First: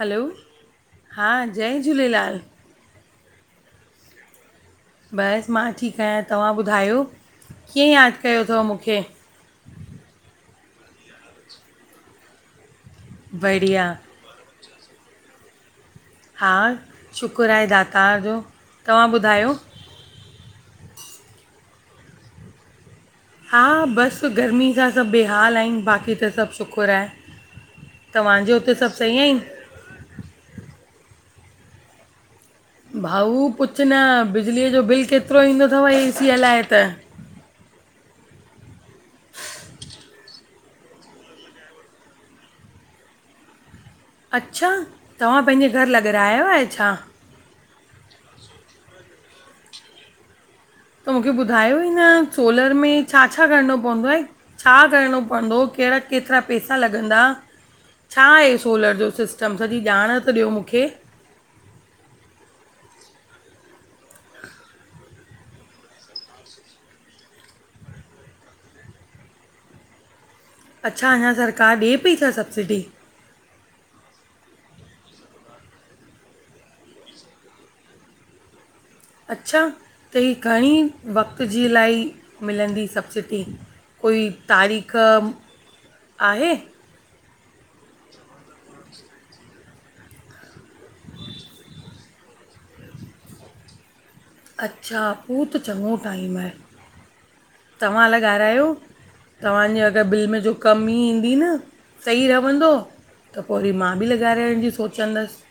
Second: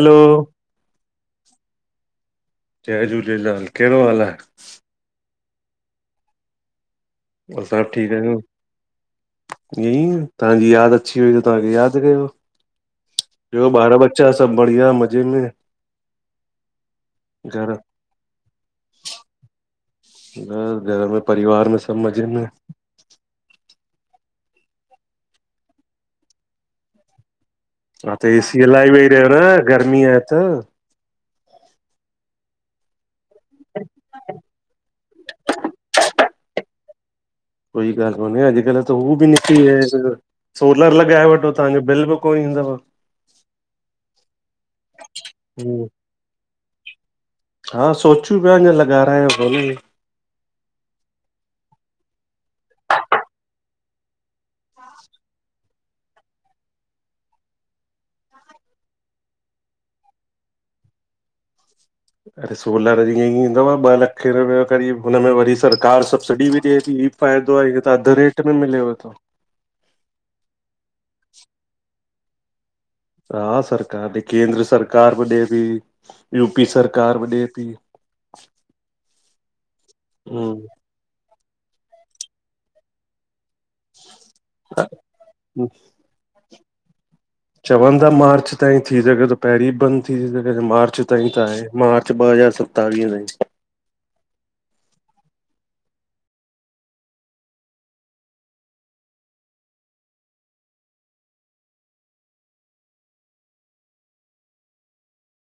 Hello, हां जय झूलेलाल जय झूलेलाल- कहिड़ो हालु आ? बसि मां ठीक आहियां, तव्हां ॿुधायो कीअं यादि कयो थव मुखे? ईंयंई तहांजी यादि अची वई, त तहांखे यादि कयो। ॿियो बढ़िया ॿार बच्चा सभु बढ़िया मज़े में हा शुकुर आहे घर दातार जो, तव्हां ॿुधायो? न घर में परिवार में सभु मज़े में? हा बसि गर्मी सां सभु बेहाल आहिनि बाक़ी त सभु शुखुर आहे। हा त ए तव्हांजे सी हुते हलाई सभु वेही सही रहियो न आहिनि गर्मी आहे त भाऊ पुछु न बिजलीअ जो बिल केतिरो ईंदो थव ए सी हलाए त। कोई गाल्हि कोन्हे अॼुकल्ह त हू बि निकरी विया हिन तुन्जो सोलर लॻाए वठो तहांजो बिल बि कोन ईंदव। अच्छा, तव्हां पंहिंजे घर हम्म, लॻरायो आहे छा? हा सोच्यू पिया अंञां लॻाराह्यो कोन्हे। त मुखे ॿुधायो, हिन सोलर में छा- छा करिणो पवंदो आहे? छा करिणो पवंदो, कहिड़ा केतिरा पैसा लॻंदा? छा हे सोलर जो सिस्टम सॼी ॼांण त ॾियो मुखे। अरे सोलर जीअं ईंदव ॿ लखे रुपया करीब, हुन मे वरी सरकार सब्सिडी बि ॾिये थी। फायदो आहे हे त अधु रेट में मिलेव थो। अच्छा, अंञां सरकार ॾे पई छा सब्सिडी? हा सरकार ॾे केंद्र सरकार बि ॾे पी, यूपी सरकार बि ॾे थी। अच्छा, त ही हम्म घणीं वक़्तु जी लाई मिलंदी सब्सिडी? कोई तारीख़ आहे। चवंन था मार्च ताईं थी सघे तो, पहिरीं बंदि थी सघे तो मार्च ताईं त आहे मार्च ॿ हज़ार स सतावींअ ताईं। अच्छा पो त चङो टाइम आहे तव्हां लॻाराहियो। तव्हांजे अगरि बिल में जो कम ई ईंदी न सही रव्हंदो त पो वरी मां बि लॻारांइण जी सोचंदसि।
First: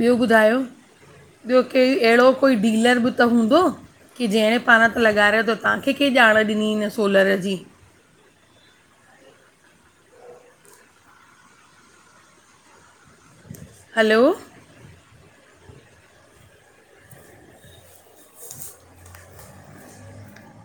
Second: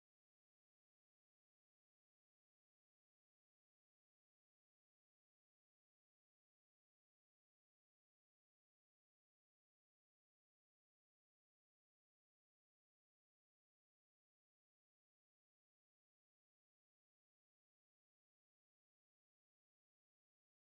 ॿियो ॿुधायो, ॿियो के अहिड़ो कोई डीलर बि त हूंदो? की जंहिड़े पण त लॻारायो त तव्हांखे केंहि ॼाण ॾिनी हिन सोलर जी? हलो